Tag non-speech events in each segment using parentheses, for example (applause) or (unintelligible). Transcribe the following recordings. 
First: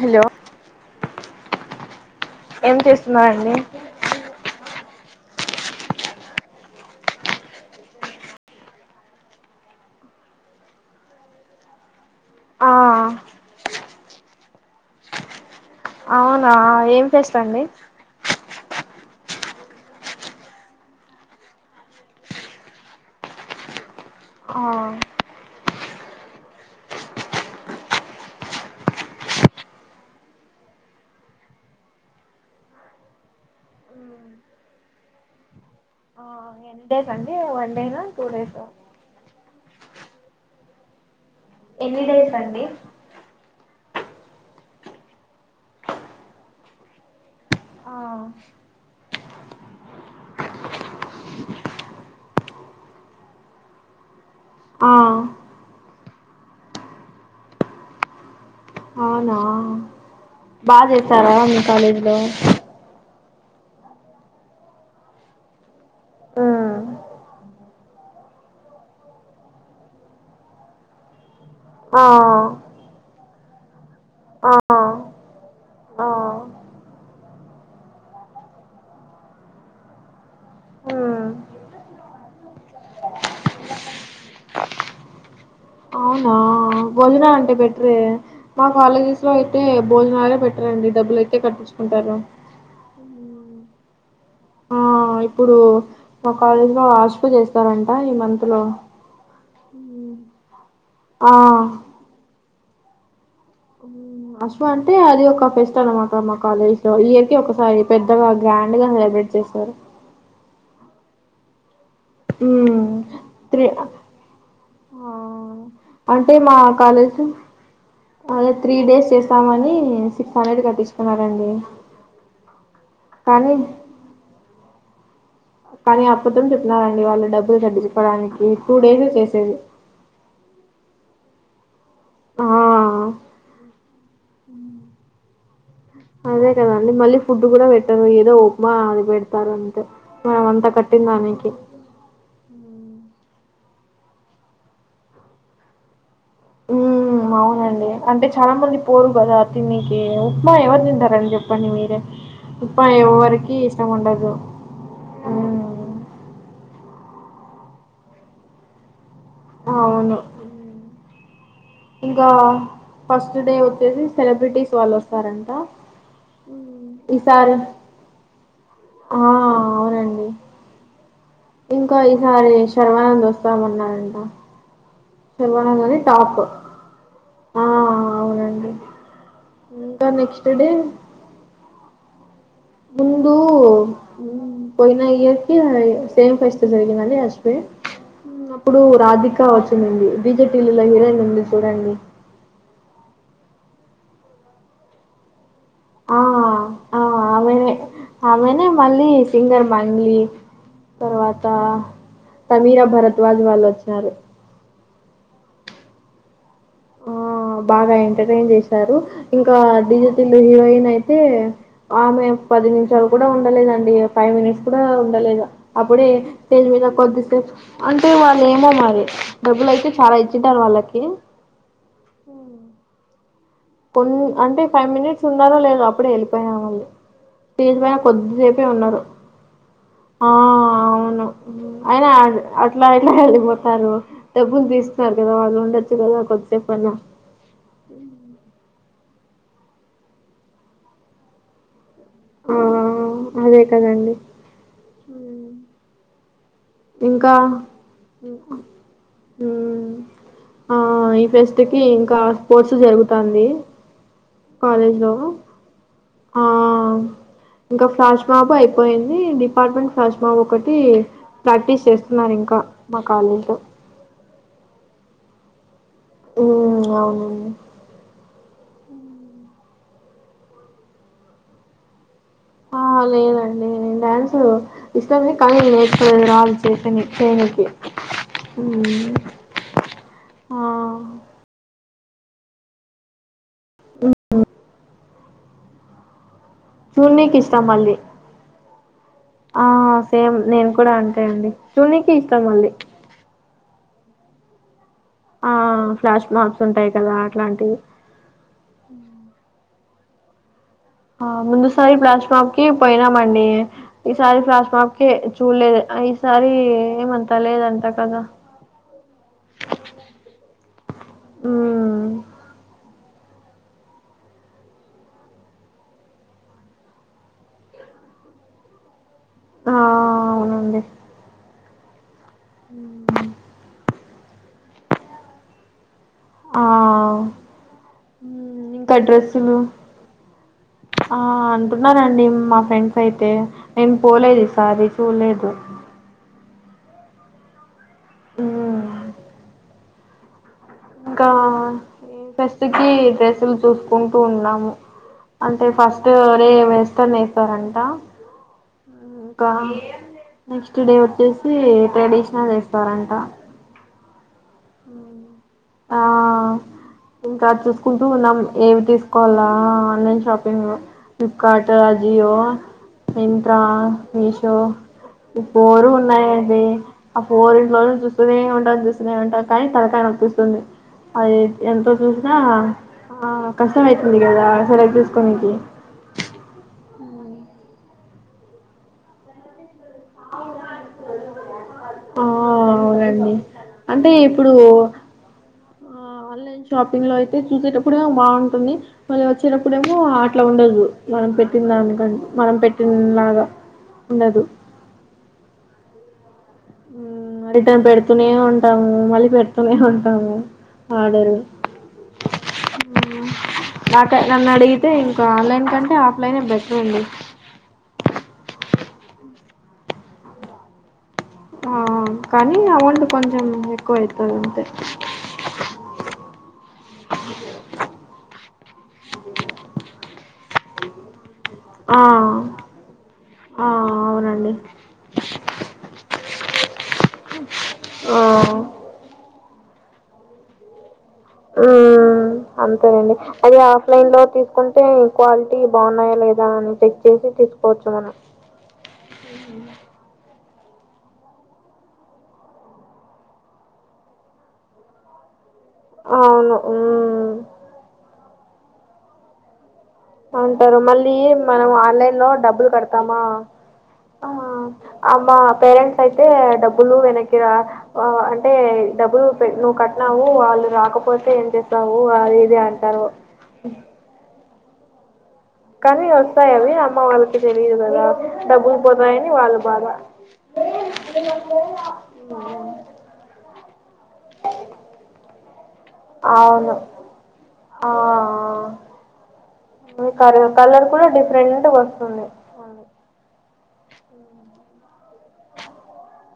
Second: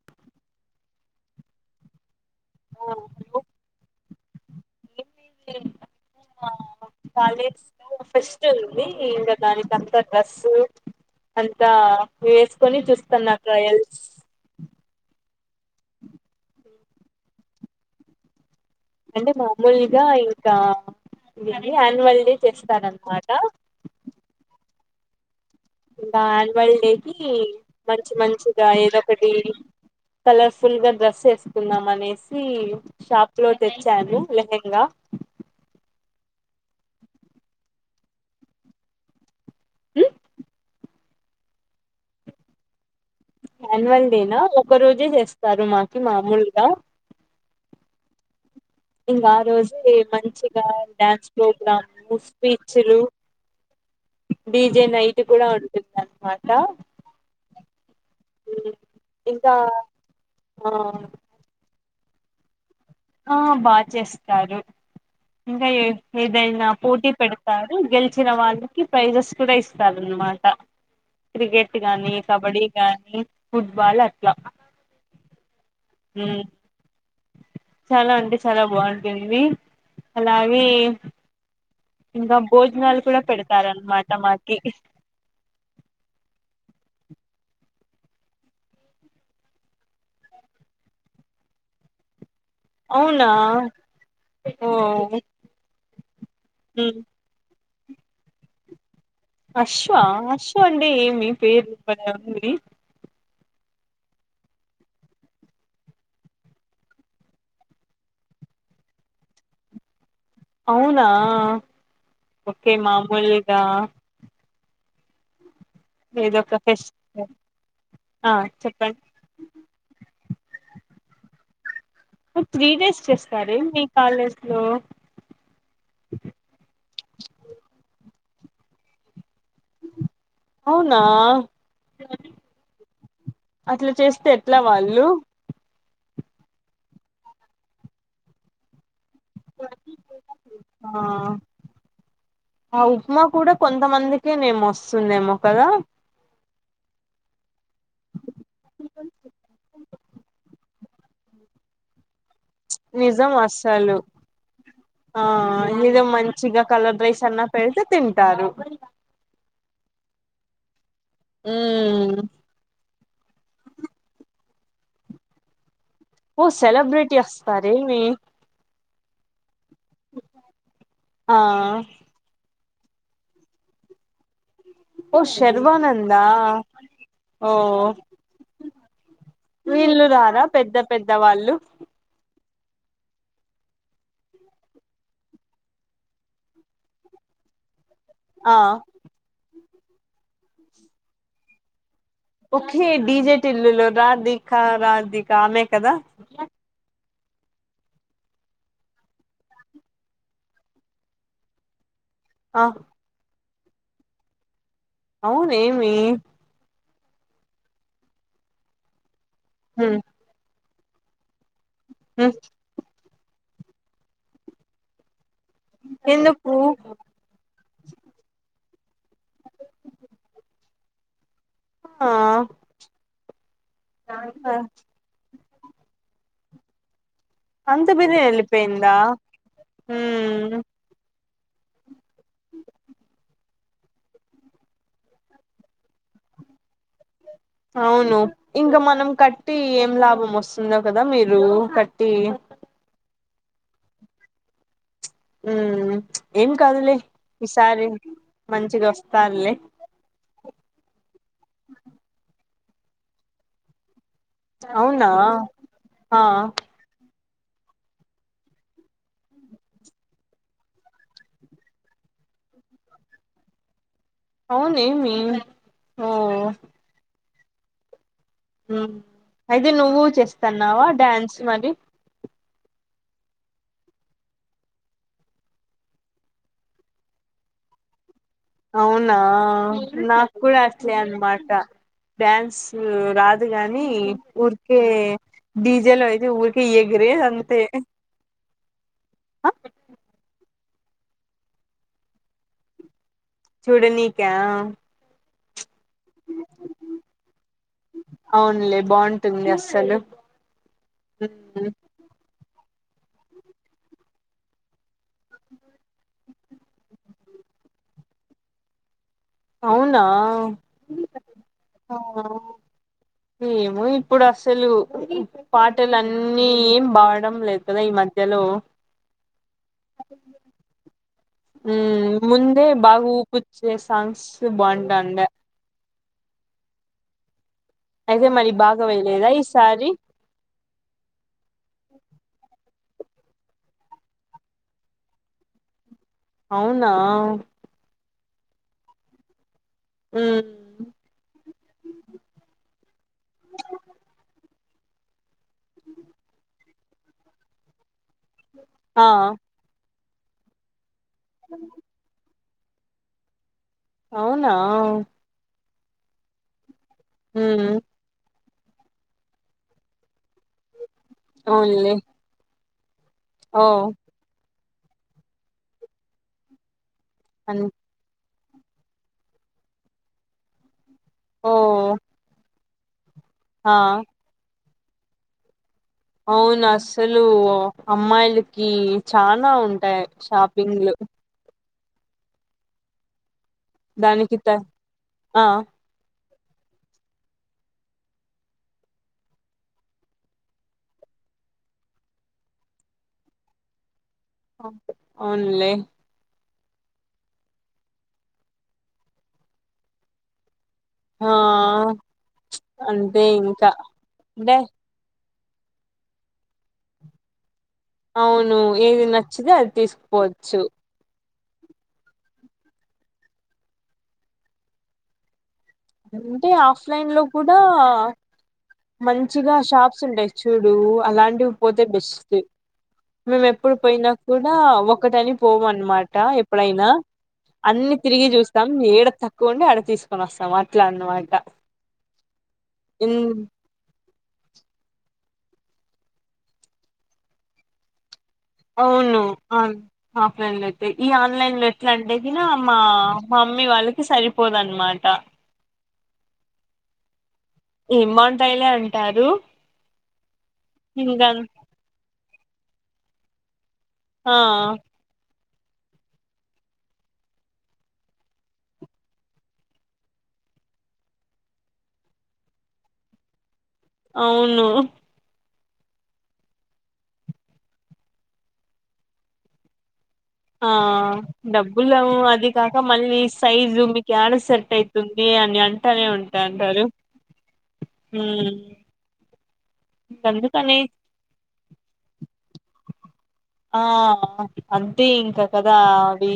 Hello ఏం ఆ చేస్తున్నార్ హలో అండి (unintelligible) రా (unintelligible) కాలేజ్ లో ఫెస్ట్ ఉంది ఇంగ దానిక్ అంతా డ్రస్సు అంతా ఆ ఏసుకొని చూస్తన్న ట్రయల్ అవునా ఏం ఫెస్ట్ అండి అంటే మామూల్గా ఇంకా విదీ యాన్వల్ డే చేస్తర్ అన్మాట ఆ ఇంగ యాన్వల్ డేకి మంచి మంచిగా ఏదో ఒకటి కలర్ఫుల్ గా డ్రస్ ఏసుకుంధామ్ అనేసి షాప్ లో తెచ్చాను లెహెంగా ఆ ఎన్ని డేస్ అండి వన్ డేనా టూ డేసా ఉ ఎన్ని డేస్ అండి యాన్వల్ డేనా ఒక్క రోజే చేస్తారు మాకి మాముల్గా ఆ ఇంకా ఆ రోజే మంచిగా డ్యాన్స్ ప్రోగ్రామ్ స్పీచ్లు డీజే ఆ నైట్క్ కుడా ఉంటుంద్ అన్మాట అవునా ఆ బా జేస్తారా మీ కాలేజ్ లో ఆ బా చేస్తారు ఇంకా ఏద్ ఏదైనా పోటీ పెడతారు గెల్చిన వాళ్ళకి ప్రైజెస్ కుడా ఇస్తారున్ మాట క్రికెట్ ఆ గానీ కబడ్డీ కానీ ఫుట్బాల్ అట్లా ఆ ఆ ఉమ్, చాలా అంటే చాలా బాంటుంది అలాగే మ్మ్ ఇంగ భోజనాలు కుడా పెడతార్ అన్మాట మాకి భోజనాల్ అంటే పెట్రే మా కాలేజెస్ లో అయితే భోజనాలే పెట్ర్ అండి డబ్బులు అయితే కట్టిచ్కుంట్ తరు అవునా ఓ ఆ ఇప్పుడు మా కాలేజ్ లో ఉమ్. ఆస్కో చేస్తారంట ఈ మంత్ లో అశ్వ అశ్వ అంటే ఏమి ఆ పేరు భలే ఉంది హ్మ్ అశ్వ అంటే అది ఒక ఫెస్ట్ అనమాట మా కాలేజ్ లో ఇయర్కి ఒకసారి పెద్దగా గ్రాండ్ గా వెయిట్ చేశారు అవునా ఓకే ఉమ్ మామూలుగా త్రీ ఆ అంటే ఏదో మా ఒక ఫెస్ట్ కాలేజ్ కు ఆ అదే త్రీ చెప్పండి డేస్ చేస్తామని సిక్స్ హండ్రెడ్ కట్టించుకున్నారండి త్రీ డేస్ కానీ చేస్తార్ మీ కాలేజ్ లో కానీ ఆపదం చేపినారండి వాళ్ళు డబ్బులు తాగించడానికి టూ డేస్ చేస్ అవునా ఆ అట్లా చేస్తే ఎట్లా వాళ్ళు అదే కదండి మళ్ళీ ఫుడ్ కూడా పెట్టారు ఏదో ఉప్మా ఆది పేడ్ తారు అంతే మనం అంతా ఆ కట్టిందానికి ఆ ఉప్మా కూడా కొంతమందికే నెమో వస్తుందేమో కదా హ్మ్ అవునండి అంటే చాలా మంది పోరు కదా తినేకి ఉప్మా ఎవరు తింటారండి చెప్పండి మీరే ఉప్మా నిజం ఎవరికి ఇష్టం అసలు ఉండదు ఆ నిజం మంచిగా కలర్ రైస్ అన్న పెడితే తింటారు ఆ అవును ఉమ్ ఇంకా ఫస్ట్ డే వచ్చేసి సెలబ్రిటీస్ వాళ్ళు వస్తారంట ఓ సెలబ్రిటీ ఈసారి వస్తార్ ఏమీ ఆ అవునండి ఆ ఇంకా ఈసారి శర్వానంద్ వస్తామన్నారంట ఓ శర్వానంద్ అని శర్వానందా టాప్ ఓ ఆ అవునండి వీళ్ళు ఇంకా రారా నెక్స్ట్ డే పెద్ద పెద్ద వాళ్ళు ముందు పోయిన ఇయర్ కి సేమ్ ఫెస్ట్ జరిగిదండి అశ్వ్ హ్మ్ ఆ అప్పుడు రాధిక వచ్చిందండి డీజే టిల్లు హీరోయిన్ ఉంది చూడండి ఒకే డీజేటిల్లులో రాధిక రాధిక ఆమె కదా ఆ ఆ ఆమె ఆమెనే మళ్ళీ సింగర్ మంగ్లి తర్వాత ఆ సమీరా భరద్వాజ్ వాళ్ళు వచ్చరు అవును ఏమి ఆ బాగా ఎంటర్టైన్ చేశారు ఇంకా హ్మ్ డీజే టిల్లు హీరోయిన్ అయితే ఆమె హ్మ్ పది నిమిషాలు కూడా ఉండలేదండి ఫైవ్ మినిట్స్ కూడా ఉండలేదు అప్పుడే ఎందుకు స్టేజ్ మీద కొద్దిసే అంటే వాళ్ళు ఏమో మ డబ్బులు అయితే చాలా ఇచ్చింటారు వాళ్ళకి ఆ కొన్ అంటే ఫైవ్ మినిట్స్ ఉన్నారో లేదో అప్పుడే వెళ్ళిపోయినరు మళ్ళీ స్టేజి అంత పైన బిర్యం కొద్దిసేపే వెళ్ళిపోయిందా ఉన్నారు ఆ హ్మ్ అవును అయినా అట్లా ఎందుకు ఎళ్ళిపో స్తారు డబ్బులు తీస్తున్నారు కదా వాళ్ళు ఉండొచ్చు కదా కొద్దిసేపు అన్న అవును ఇంగ మనం కట్టి ఏం లాభం వస్తుందో కదా మీరు కట్ టి ఆ! అదే కదండి హ్మ్ ఏం కాదులే ఇంకా ఈసారి మంచింగా వస్తలే మ్మ్ ఆ ఈ ఫెస్ట్ కి ఇంకా స్పోర్ట్స్ జరుగుతాంది కాలేజ్ అవునా ఆ అ ఇంకా ఫ్లాష్ మాఫ అయిపోయింది డిపార్ట్మెంట్ ఫ్లాష్ మాఫ ఒకటి ప్రాక్టీస్ చేస్తున్నారు ఇంకా మాకాలేదు అవును ఏమి మ్మ్ అవునండి హు అయితే నువ్వు చేస్తాన్నావా డ్యాన్స్ మరి ఆ లేదండి నేను డ్యాన్సు ఇష్టమ కానీ నేర్చులేదు రాదు చేయానికి కూ (unintelligible) అవునా నాకు కూడా ఆ అలనీ అన్నమాట డ్యాన్స్ రాజ కాని ఊరికే డీజెల్ అయితే ఊరికే ఎగిరే చూడ్నికి అంతే ఇష్టం మళ్ళీ ఆ సేమ్ నేను కూడా అంటాయండి చూ నకి ఇష్టాం వుంది చూడ నీకా ఆ ఫ్లాష్ మార్ప్స్ ఉంటాయి కదా అట్లాంటివి అవునులే బాగుంటుంది అస్సలు ఆ ఉమ్, ముందుసారి ప్లాస్మా కి ఇ పోయినామండి ఈసారి ప్లాస్మాప్ క చూడలేదు ఈసారి ఏమంతాలే ఈ దంతా కదా అవునా ఉమ్ ఏమ ఇప్పుడు అసలు పాటలు అన్నీ ఏం బవడం లేదు కదా ఈ మధ్య హలో ఆ అవునండి ఉ ముందే బాగా ఊపిచ్చే సాంగ్స్ బాగుంటాండ ఆ అయితే మరి ఉమ్ బాగా ఇంకా వేయలేదా డ్రెస్సులు ఈసారి ఆ అంటున్నారండి మా ఫ్రెండ్స్ అయితే నేను పోలేదు ఈసారి చూడలేదు అవునా ఉమ్ ఉ ఇంకా ఫస్ట్ కి డ్రెస్సులు చూసుకుంటూ ఉన్నాము అంటే ఫస్ట్ రే వేస్తాన్ వేస్తారంట ఆ ఇంకా నెక్స్ట్ డే వచ్చేసి ట్రెడిషనల్ వేస్తారంట అవునా ఆ ఇంకా ఉమ్ చూసుకుంటూ ఉన్నాం ఏవి తీసుకోవాలా ఆన్లైన్ షాపింగ్ ఫ్లిప్కార్ట్ అవునులే అజియో ఇంట్రా ఓ మీషో ఇ ఊరు ఉన్నాయండి ఆ (unintelligible) ఫోర్ అన్ ఇం రోజులు చూస్తూనే ఉంటారు చూస్తూనే ఉంటారు కానీ తనకాయని అనిపిస్తుంది అయి ఓ ఎంత చూసిన ఆ ఆ కష్టం అతుంది కదా హలాక్ తీసుకో ననికి (unintelligible) అవును అసలు అమ్మాయిలకి చనా ఉంట టే షాపింగ్ లు ఆ అవునండి అంటే దానికి త ఇప్పుడు ఆ ఆ ఆన్లైన్ షాపింగ్ లో అయితే చూసేటప్పుడే బాగుంటుంది మళ్ళీ వచ్చేటప్పుడేమో అట్లా ఉండదు మనం పెట్టిందానికం మనం పెట్టి లాగా అవులే హు రిటర్న్ పెడుతూనే ఉంటాము మళ్ళీ పెడుతూనే ఉంటాము ఆ వాడరు అంతే ఇంకా నాట నన్న అంటే అడిగితే ఇ ఆన్లైన్ కంటే ఆఫ్లైనే బెటర్ ఉంది అవును ఏది నచ్చితే అది తీసుకుపోవచ్చు ఆ కానీ ఆ వంంట కొంచెం ఎక్కువ అవుతుంది అంతే అంటే ఆఫ్లైన్ లో కూడా మంచిగా షాప్స్ ఉంటాయి చూడు అలాంటి పోతే ఆ బెస్ట్ మేము ఆ ఎప్పుడు పోయినా కూడా అవునండి ఒకటని పోము అన్నమాట ఎప్పుడైనా అన్ని తిరిగి ఆ చూస్తాం ఏడ తక్కువ ఉంటే ఆడ తీసుకొని వస్తాం అట్లా అన్నమా హ్మ్ అంతేనండి అది ఆఫ్లైన్ లో తీసుకుంటే క్వాలిటీ బాగున్నాయా లేదా అని చెక్ చేసి తీసుకోవచ్చు మనం అవును ఆను ఆఫ్లైన్ లో ఈ ఆన్లైన్ లో ఎట్లా అంటే కి నా మా మమ్మీ వాళ్ళకి సరిపోదునమాట అవును హ్మ్ టైలే అంటారు అంటారు మళ్ళీ ఇంకా మనం ఆన్లైన్ లో డబ్బులు కడతామా ఆ ఆమా పేరెంట్స్ అయితే డబ్బులు వెనక్కి రా అంటే డబ్బులు నువ్వు కట్టినావు వా రాకపోతే ఏం చేస్తావు అది ఇది అంటారు అవును కానీ వస్తాయవి అమ్మ వాళ్ళకి తెలియదు కదా డబ్బులు పోతాయని వాళ్ళు బాధ ఆ డబ్బులు అది కాక మళ్ళీ సైజు మీకు ఎడ సెట్ అయితుం ఏం అనియన్ అవును ఆ క అందుకని కలర్ కూడా డిఫరెంట్ వస్తుంది ఆ అంతే ఇంక కదా అవి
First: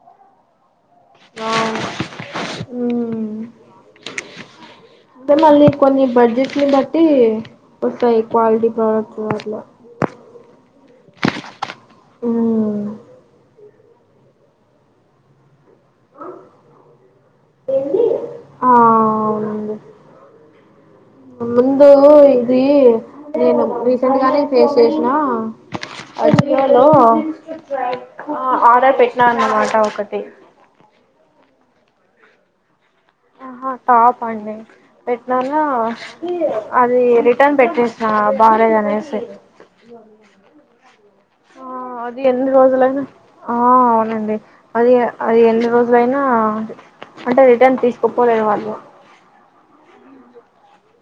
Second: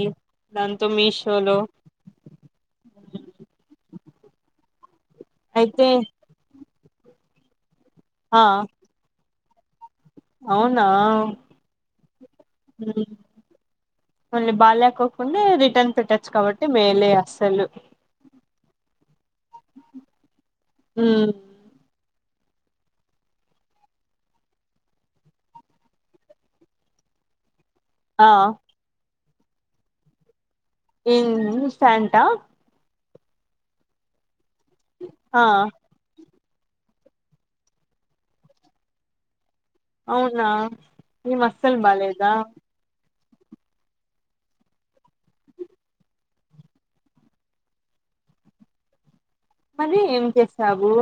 అం త మీషోలో అవును ఉమ్ అంటే మళ్ళీ అయితే కొన్ని బడ్జెట్ ని బట్టి వస్తాయి ఆ క్వాలిటీ ప్రోడక్ట్స్ అట్ల అవునా మ్మ్ హ్మ్ మళ్ళీ బాలేకోకుంటే రి టన్ పెట్టొచ్చు కాబట్టి మేలే అసలు అవునండి ముందు ఇది నేను రీసెంట్ గానే ఫేస్ చేసినా అ జియోలో ఆ ఆర్డర్ పెట్టినా అన్నమాట ఒకటి హ్మ్ ఇన్స్టంటా ఆహా టాపండి ఆ పెట్టినాన అది రిటర్న్ పెట్టేసా బాలేదు అనేసి అవునా ఏం ఆ అస్సలు అది బాలేదా ఎన్ని రోజులైనా ఆ అవునండి అది అది ఎన్ని రోజులైనా అంటే రిటర్న్ తీసుకోపోలేదు వాళ్ళు మరి ఏం చేసావు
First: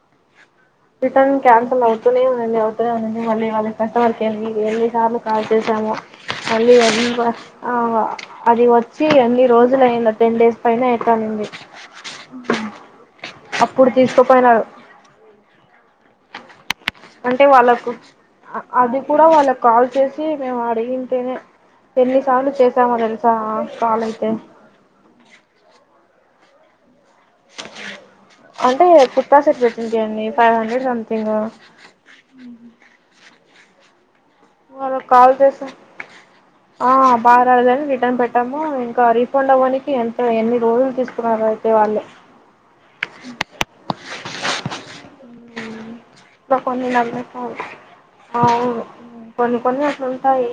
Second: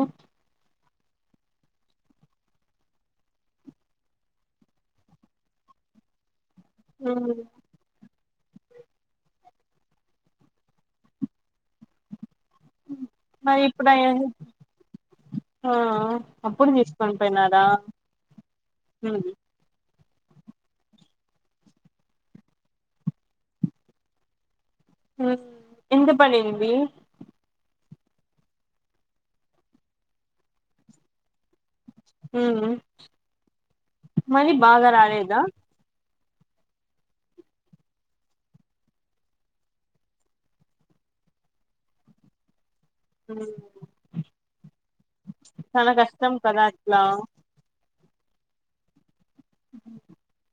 రిటర్న్ క్యాన్సల్ అవుతునేఉంది అవుతూనేఉంది అ మళ్ళీ వాళ్ళ కస్టమర్ కేర్కి ఎన్ని సార్లు కాల్ చేసానో ఉమ్ (unintelligible) అది వచ్చి ఎన్ని రోజులు అయిందో టెన్ డేస్ పైనే అయితాంది మరి ఇప్పుడయన్నీ ఆ అప్పుడు తీసుకొని అంటే పోయినారా వాళ్ళకు అది ఉమ్ కూడా వాళ్ళకు కాల్ చేసి ఛీ మేము అడిగింటేనే ఎన్నిసార్లు చేసామో తెలుసా కాల్ అయితే హ్మ్ ఎంత పనైంది అంటే కుర్త్తా సెట్ పెట్టి చేయండి ఫైవ్ హండ్రెడ్ సంథింగ్ హ్మ్ వాడికి కాల్ చేసి ఆ బా రాలేదని రిటర్న్ పెట్టాము ఇంకా రీఫండ్ అవ్వనీకి ఎంత ఎన్ని రోజులు తీసుకున్నారో అయితే వాళ్ళు చాలా కష్ అవును కొన్ని కొన్ని అట్లుంటాయి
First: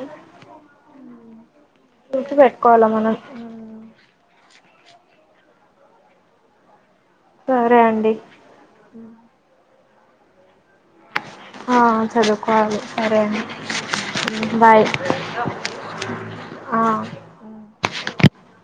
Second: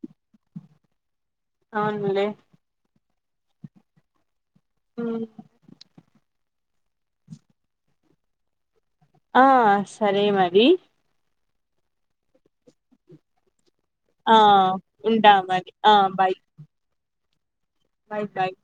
అవునులే చూసి పెట్టుకోవాలా మనం హ్మ్ సరే అండి ఆ సరే మరి ఆ చదువుకోవాలి సరే ఆ అం బాయ్ ఉంటా మరి ఆ ఆయితయ